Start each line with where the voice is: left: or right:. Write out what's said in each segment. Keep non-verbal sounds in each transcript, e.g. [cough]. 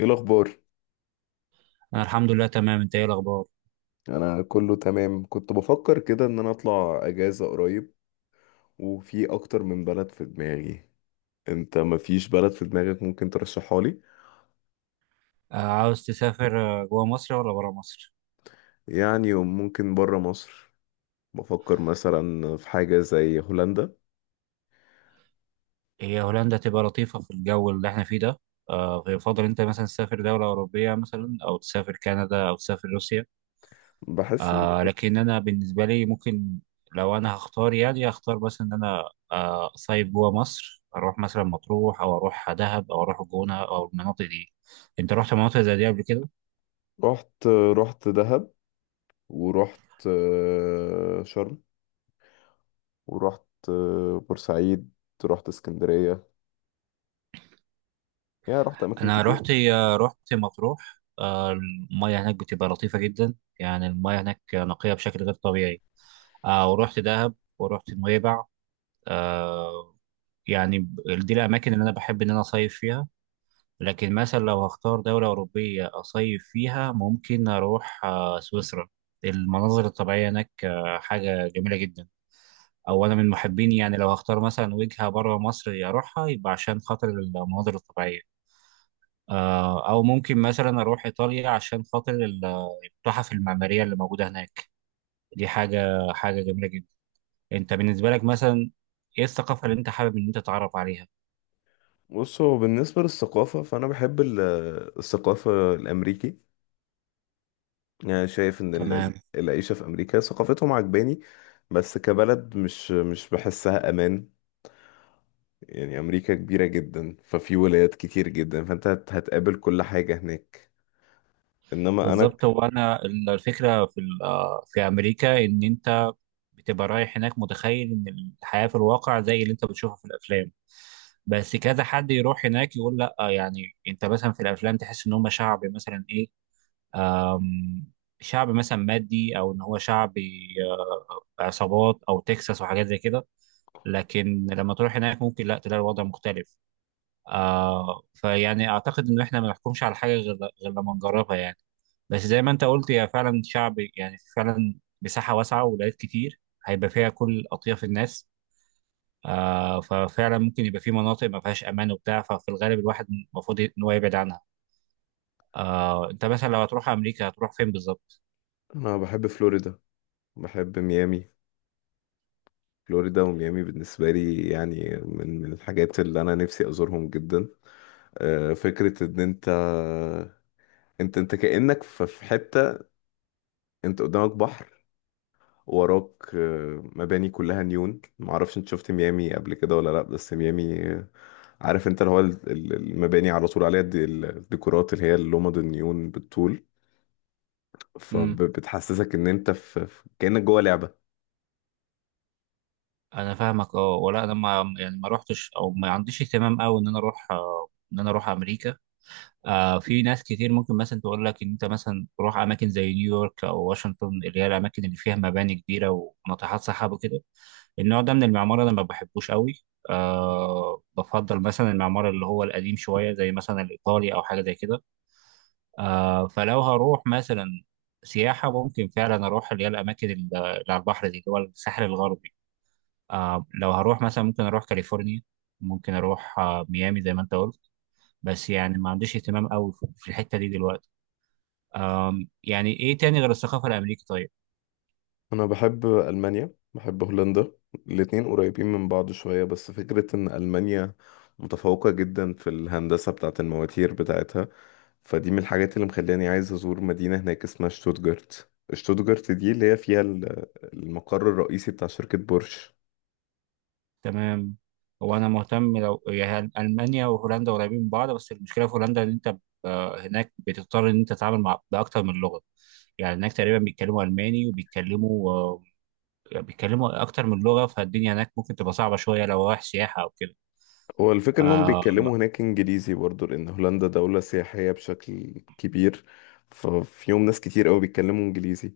left: ايه الاخبار؟
right: أنا الحمد لله تمام. أنت إيه الأخبار؟
left: انا كله تمام، كنت بفكر كده ان انا اطلع اجازة قريب، وفي اكتر من بلد في دماغي. انت مفيش بلد في دماغك ممكن ترشحها لي؟
right: عاوز تسافر، جوا مصر ولا برا مصر؟
left: يعني ممكن برا مصر. بفكر مثلا في حاجة زي هولندا.
right: هي هولندا تبقى لطيفة في الجو اللي إحنا فيه ده. فيفضل أنت مثلا تسافر دولة أوروبية، مثلا، أو تسافر كندا أو تسافر روسيا.
left: بحس ان
right: لكن أنا بالنسبة لي ممكن، لو أنا هختار يعني هختار بس إن أنا أصيف جوا مصر، أروح مثلا مطروح أو أروح دهب أو أروح الجونة أو المناطق دي. أنت رحت مناطق زي دي قبل كده؟
left: رحت، رحت دهب، ورحت شرم، ورحت بورسعيد، رحت اسكندرية. يعني رحت اماكن
right: انا
left: كتير.
right: رحت مطروح. المياه هناك بتبقى لطيفه جدا، يعني المياه هناك نقيه بشكل غير طبيعي. ورحت دهب ورحت نويبع. آه، يعني دي الاماكن اللي انا بحب ان انا اصيف فيها. لكن مثلا لو هختار دوله اوروبيه اصيف فيها ممكن اروح سويسرا. المناظر الطبيعيه هناك حاجه جميله جدا. او انا من محبين، يعني لو هختار مثلا وجهه بره مصر اروحها، يبقى عشان خاطر المناظر الطبيعيه. او ممكن مثلا اروح ايطاليا عشان خاطر التحف المعماريه اللي موجوده هناك. دي حاجه جميله جدا. انت بالنسبه لك مثلا، ايه الثقافه اللي انت حابب ان انت تتعرف عليها؟
left: بصوا، بالنسبة للثقافة فانا بحب الثقافة الامريكي. يعني شايف ان
right: تمام.
left: العيشة في امريكا ثقافتهم عجباني. بس كبلد مش بحسها امان. يعني امريكا كبيرة جدا، ففي ولايات كتير جدا، فانت هتقابل كل حاجة هناك. انما انا
right: بالظبط، هو انا الفكره في ال- آه، في امريكا ان انت بتبقى رايح هناك متخيل ان الحياه في الواقع زي اللي انت بتشوفها في الافلام. بس كذا حد يروح هناك يقول لا. يعني انت مثلا في الافلام تحس ان هم شعب مثلا ايه، شعب مثلا مادي، او ان هو شعب عصابات او تكساس وحاجات زي كده. لكن لما تروح هناك ممكن لا تلاقي الوضع مختلف. فيعني اعتقد ان احنا ما نحكمش على حاجه غير لما نجربها يعني. بس زي ما انت قلت، هي فعلا شعب، يعني فعلا مساحه واسعه وولايات كتير هيبقى فيها كل اطياف الناس. ففعلا ممكن يبقى في مناطق ما فيهاش امان وبتاع، ففي الغالب الواحد المفروض ان هو يبعد عنها. انت مثلا لو هتروح امريكا هتروح فين بالظبط؟
left: انا بحب فلوريدا، بحب ميامي. فلوريدا وميامي بالنسبة لي يعني من الحاجات اللي انا نفسي ازورهم جدا. فكرة ان انت، انت كأنك في حتة، انت قدامك بحر، وراك مباني كلها نيون. معرفش انت شفت ميامي قبل كده ولا لا، بس ميامي عارف انت اللي هو المباني على طول عليها الديكورات اللي هي اللومد النيون بالطول، فبتحسسك ان انت في كأنك جوه لعبة.
right: انا فاهمك. اه، ولا انا، ما يعني ما روحتش، او ما عنديش اهتمام قوي ان انا اروح، ان انا اروح امريكا. في ناس كتير ممكن مثلا تقول لك ان انت مثلا تروح اماكن زي نيويورك او واشنطن، اللي هي الاماكن اللي فيها مباني كبيره وناطحات سحاب وكده. النوع ده من المعمار انا ما بحبوش قوي. بفضل مثلا المعمار اللي هو القديم شويه، زي مثلا الايطالي او حاجه زي كده. فلو هروح مثلا سياحه، ممكن فعلا اروح اللي هي الاماكن اللي على البحر دي، اللي هو الساحل الغربي. لو هروح مثلا ممكن اروح كاليفورنيا، ممكن اروح ميامي زي ما انت قلت. بس يعني ما عنديش اهتمام قوي في الحتة دي دلوقتي. يعني ايه تاني غير الثقافة الامريكية طيب؟
left: انا بحب المانيا، بحب هولندا. الاتنين قريبين من بعض شوية، بس فكرة ان المانيا متفوقة جدا في الهندسة بتاعت المواتير بتاعتها، فدي من الحاجات اللي مخلاني عايز أزور مدينة هناك اسمها شتوتجارت. شتوتجارت دي اللي هي فيها المقر الرئيسي بتاع شركة بورش.
right: تمام. هو انا مهتم، لو يعني المانيا وهولندا قريبين من بعض، بس المشكلة في هولندا ان انت هناك بتضطر ان انت تتعامل مع باكتر من لغة. يعني هناك تقريبا بيتكلموا الماني وبيتكلموا بيتكلموا اكتر من لغة، فالدنيا هناك ممكن تبقى صعبة شوية لو رايح سياحة او كده.
left: هو الفكرة إنهم
right: آه،
left: بيتكلموا هناك إنجليزي برضه، لأن هولندا دولة سياحية بشكل كبير، ففيهم ناس كتير أوي بيتكلموا إنجليزي.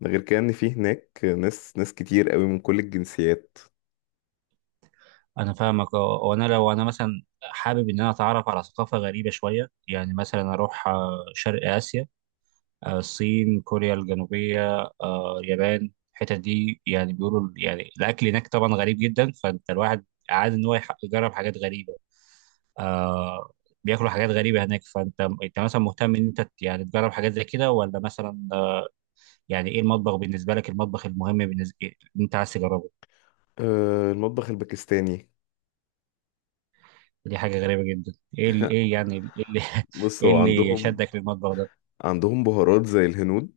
left: ده غير كده، إن في هناك ناس كتير أوي من كل الجنسيات.
right: انا فاهمك. اه، وانا لو انا مثلا حابب ان انا اتعرف على ثقافه غريبه شويه، يعني مثلا اروح شرق اسيا، الصين، كوريا الجنوبيه، اليابان، الحتت دي يعني بيقولوا يعني الاكل هناك طبعا غريب جدا، فانت الواحد عاد ان هو يجرب حاجات غريبه. آه، بياكلوا حاجات غريبه هناك. فانت مثلا مهتم ان انت يعني تجرب حاجات زي كده، ولا مثلا يعني ايه المطبخ بالنسبه لك، المطبخ المهم بالنسبه انت عايز تجربه؟
left: المطبخ الباكستاني.
right: دي حاجة غريبة جدا. ايه ايه يعني ايه اللي [laughs]
left: بص،
right: ايه
left: هو
right: اللي
left: عندهم،
right: شدك للمطبخ ده؟
left: عندهم بهارات زي الهنود.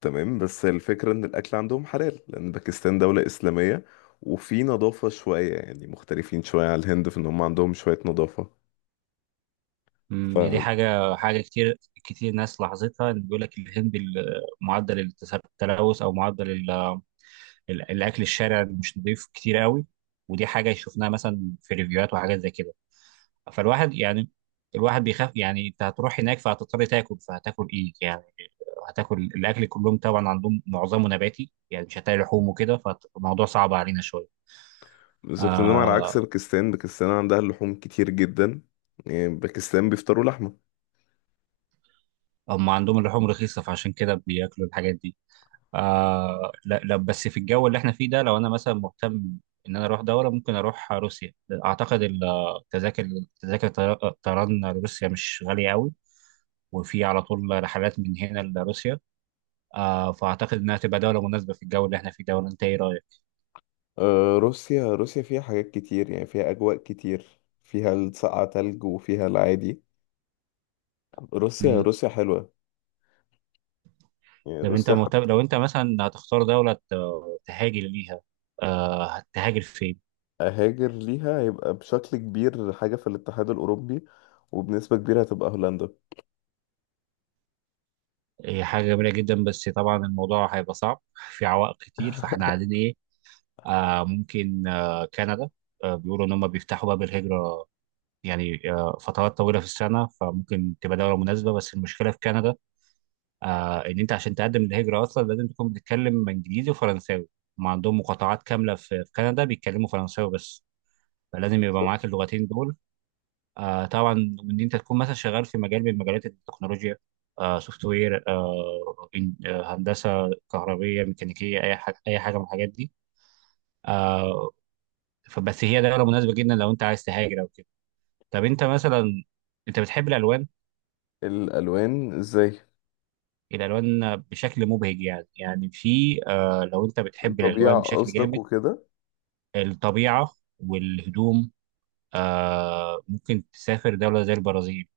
left: تمام، بس الفكرة ان الاكل عندهم حلال لان باكستان دولة اسلامية، وفي نظافة شوية، يعني مختلفين شوية على الهند في ان هم عندهم شوية نظافة. ف
right: يعني دي حاجة كتير كتير ناس لاحظتها، ان بيقول لك الهند معدل التلوث، او معدل الاكل الشارع مش نضيف كتير قوي. ودي حاجة شفناها مثلا في ريفيوهات وحاجات زي كده. فالواحد يعني الواحد بيخاف. يعني انت هتروح هناك فهتضطر تاكل، فهتاكل ايه يعني؟ هتاكل الاكل كلهم، طبعا عندهم معظمه نباتي، يعني مش هتلاقي لحوم وكده. فالموضوع صعب علينا شوية.
left: بالظبط، انما على عكس
right: آه،
left: باكستان، باكستان عندها اللحوم كتير جدا. يعني باكستان بيفطروا لحمة.
right: هم عندهم اللحوم رخيصة، فعشان كده بياكلوا الحاجات دي. لا، لا، بس في الجو اللي احنا فيه ده لو انا مثلا مهتم ان انا اروح دولة ممكن اروح روسيا. اعتقد التذاكر، تذاكر طيران لروسيا مش غالية قوي، وفي على طول رحلات من هنا لروسيا. فاعتقد انها تبقى دولة مناسبة في الجو اللي احنا فيه ده. ولا انت ايه رأيك؟
left: روسيا، روسيا فيها حاجات كتير، يعني فيها اجواء كتير، فيها السقعة، تلج، وفيها العادي. روسيا،
right: مم.
left: روسيا حلوة. يعني
right: طب انت
left: روسيا حتى
right: مهتم، لو انت مثلا هتختار دولة تهاجر ليها، هتهاجر فين؟
left: اهاجر ليها، هيبقى بشكل كبير حاجة في الاتحاد الاوروبي، وبنسبة كبيرة هتبقى هولندا.
right: هي حاجة جميلة جدا، بس طبعا الموضوع هيبقى صعب، في عوائق كتير. فاحنا عايزين ايه؟ ممكن كندا. بيقولوا ان هم بيفتحوا باب الهجرة يعني فترات طويلة في السنة، فممكن تبقى دولة مناسبة. بس المشكلة في كندا ان انت عشان تقدم للهجرة اصلا لازم تكون بتتكلم انجليزي وفرنساوي. ما عندهم مقاطعات كاملة في كندا بيتكلموا فرنساوي بس، فلازم يبقى معاك
left: بالظبط.
right: اللغتين دول. طبعا ان انت تكون مثلا شغال في مجال من مجالات التكنولوجيا، سوفت وير، هندسه كهربيه ميكانيكيه، اي حاجه، اي حاجه من الحاجات دي. آه فبس هي دوله مناسبه جدا لو انت عايز تهاجر او كده. طب انت مثلا، انت بتحب الالوان؟
left: الألوان ازاي؟
right: الالوان بشكل مبهج يعني في لو انت بتحب
left: الطبيعة
right: الالوان بشكل
left: قصدك
right: جامد.
left: وكده؟
right: الطبيعه والهدوم. ممكن تسافر دوله زي البرازيل.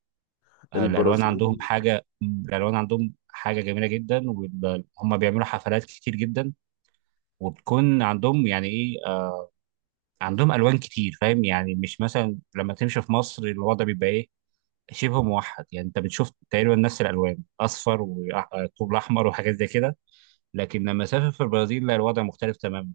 left: البرازيل؟
right: الالوان عندهم حاجه جميله جدا. وهم بيعملوا حفلات كتير جدا، وبتكون عندهم يعني ايه عندهم الوان كتير. فاهم يعني، مش مثلا لما تمشي في مصر الوضع بيبقى ايه، شبه موحد. يعني انت بتشوف تقريبا نفس الالوان، اصفر وطوب احمر وحاجات زي كده. لكن لما اسافر في البرازيل لا، الوضع مختلف تماما.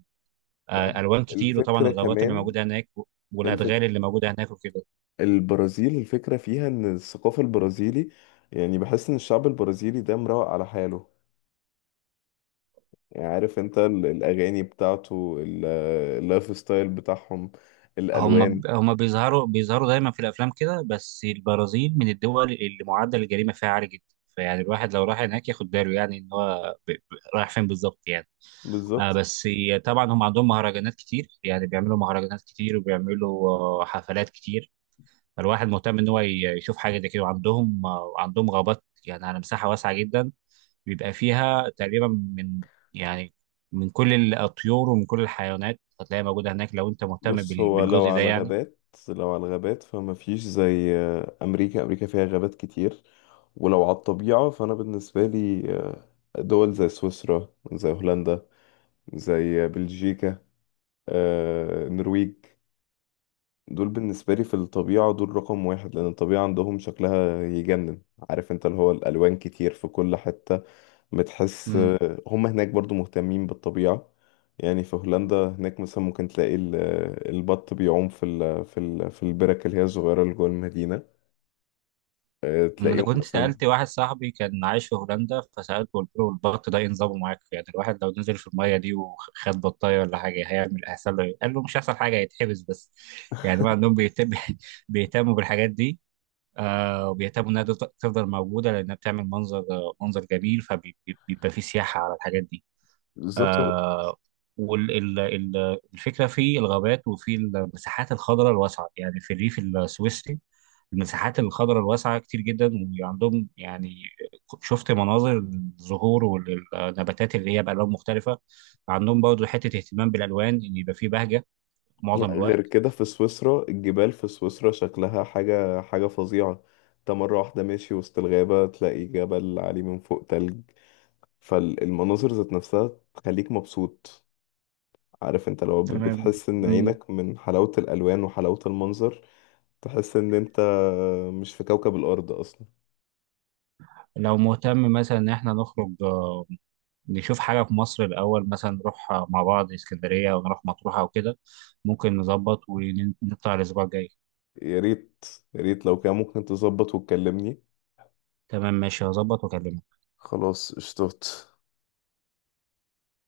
left: لا هو
right: الوان كتير وطبعا
left: الفكرة
right: الغابات اللي
left: كمان،
right: موجوده هناك والادغال
left: الفكرة،
right: اللي موجوده هناك وكده.
left: البرازيل الفكرة فيها ان الثقافة البرازيلي، يعني بحس ان الشعب البرازيلي ده مروق على حاله. يعني عارف انت الأغاني بتاعته، اللايف ستايل بتاعهم،
right: هم
left: الألوان.
right: ب- هم بيظهروا دايما في الافلام كده، بس البرازيل من الدول اللي معدل الجريمه فيها عالي جدا. فيعني الواحد لو راح هناك ياخد باله، يعني ان هو رايح فين بالظبط يعني.
left: بالظبط.
right: بس طبعا هم عندهم مهرجانات كتير، يعني بيعملوا مهرجانات كتير وبيعملوا حفلات كتير. فالواحد مهتم ان هو يشوف حاجه زي كده. وعندهم آه، عندهم غابات يعني على مساحه واسعه جدا، بيبقى فيها تقريبا من، يعني، من كل الطيور ومن كل الحيوانات، هتلاقيها موجوده هناك لو انت مهتم
left: بص، هو لو
right: بالجزء ده
left: على
right: يعني.
left: الغابات، لو على الغابات فما فيش زي امريكا. امريكا فيها غابات كتير. ولو على الطبيعة فانا بالنسبة لي دول زي سويسرا، زي هولندا، زي بلجيكا، النرويج، دول بالنسبة لي في الطبيعة دول رقم 1، لأن الطبيعة عندهم شكلها يجنن. عارف انت اللي هو الألوان كتير في كل حتة، بتحس.
right: امم
left: هم هناك برضو مهتمين بالطبيعة. يعني في هولندا هناك مثلا ممكن تلاقي البط بيعوم في ال في ال في البرك اللي هي الصغيرة اللي جوه المدينة.
right: ما انا
left: تلاقيهم
right: كنت
left: مثلا.
right: سالت واحد صاحبي كان عايش في هولندا، فسالته، قلت له البط ده إيه نظامه معاك؟ يعني الواحد لو نزل في الميه دي وخد بطايه ولا حاجه هيعمل، هيحصل له إيه؟ قال له مش هيحصل حاجه، هيتحبس بس. يعني هم عندهم بيهتم [laughs] بيهتموا بالحاجات دي. وبيهتموا انها تفضل موجوده، لانها بتعمل منظر جميل، فبيبقى في سياحه على الحاجات دي.
left: بالظبط. هو
right: آه والفكره في الغابات وفي المساحات الخضراء الواسعه، يعني في الريف السويسري المساحات الخضراء الواسعة كتير جدا. وعندهم، يعني، شفت مناظر الزهور والنباتات اللي هي بألوان مختلفة. عندهم برضه حتة اهتمام بالألوان إن يبقى فيه بهجة معظم
left: غير
right: الوقت.
left: كده في سويسرا، الجبال في سويسرا شكلها حاجة فظيعة. انت مرة واحدة ماشي وسط الغابة، تلاقي جبل عليه من فوق تلج، فالمناظر ذات نفسها تخليك مبسوط. عارف انت لو
right: تمام.
left: بتحس ان
right: مم.
left: عينك من حلاوة الألوان وحلاوة المنظر، تحس ان انت مش في كوكب الأرض أصلا.
right: لو مهتم مثلا إن إحنا نخرج نشوف حاجة في مصر الأول، مثلا نروح مع بعض اسكندرية أو نروح مطروح أو كده. ممكن نظبط ونطلع الأسبوع الجاي.
left: يا ريت. يا ريت لو كان ممكن تظبط وتكلمني.
right: تمام، ماشي، هظبط وأكلمك.
left: خلاص اشتوت.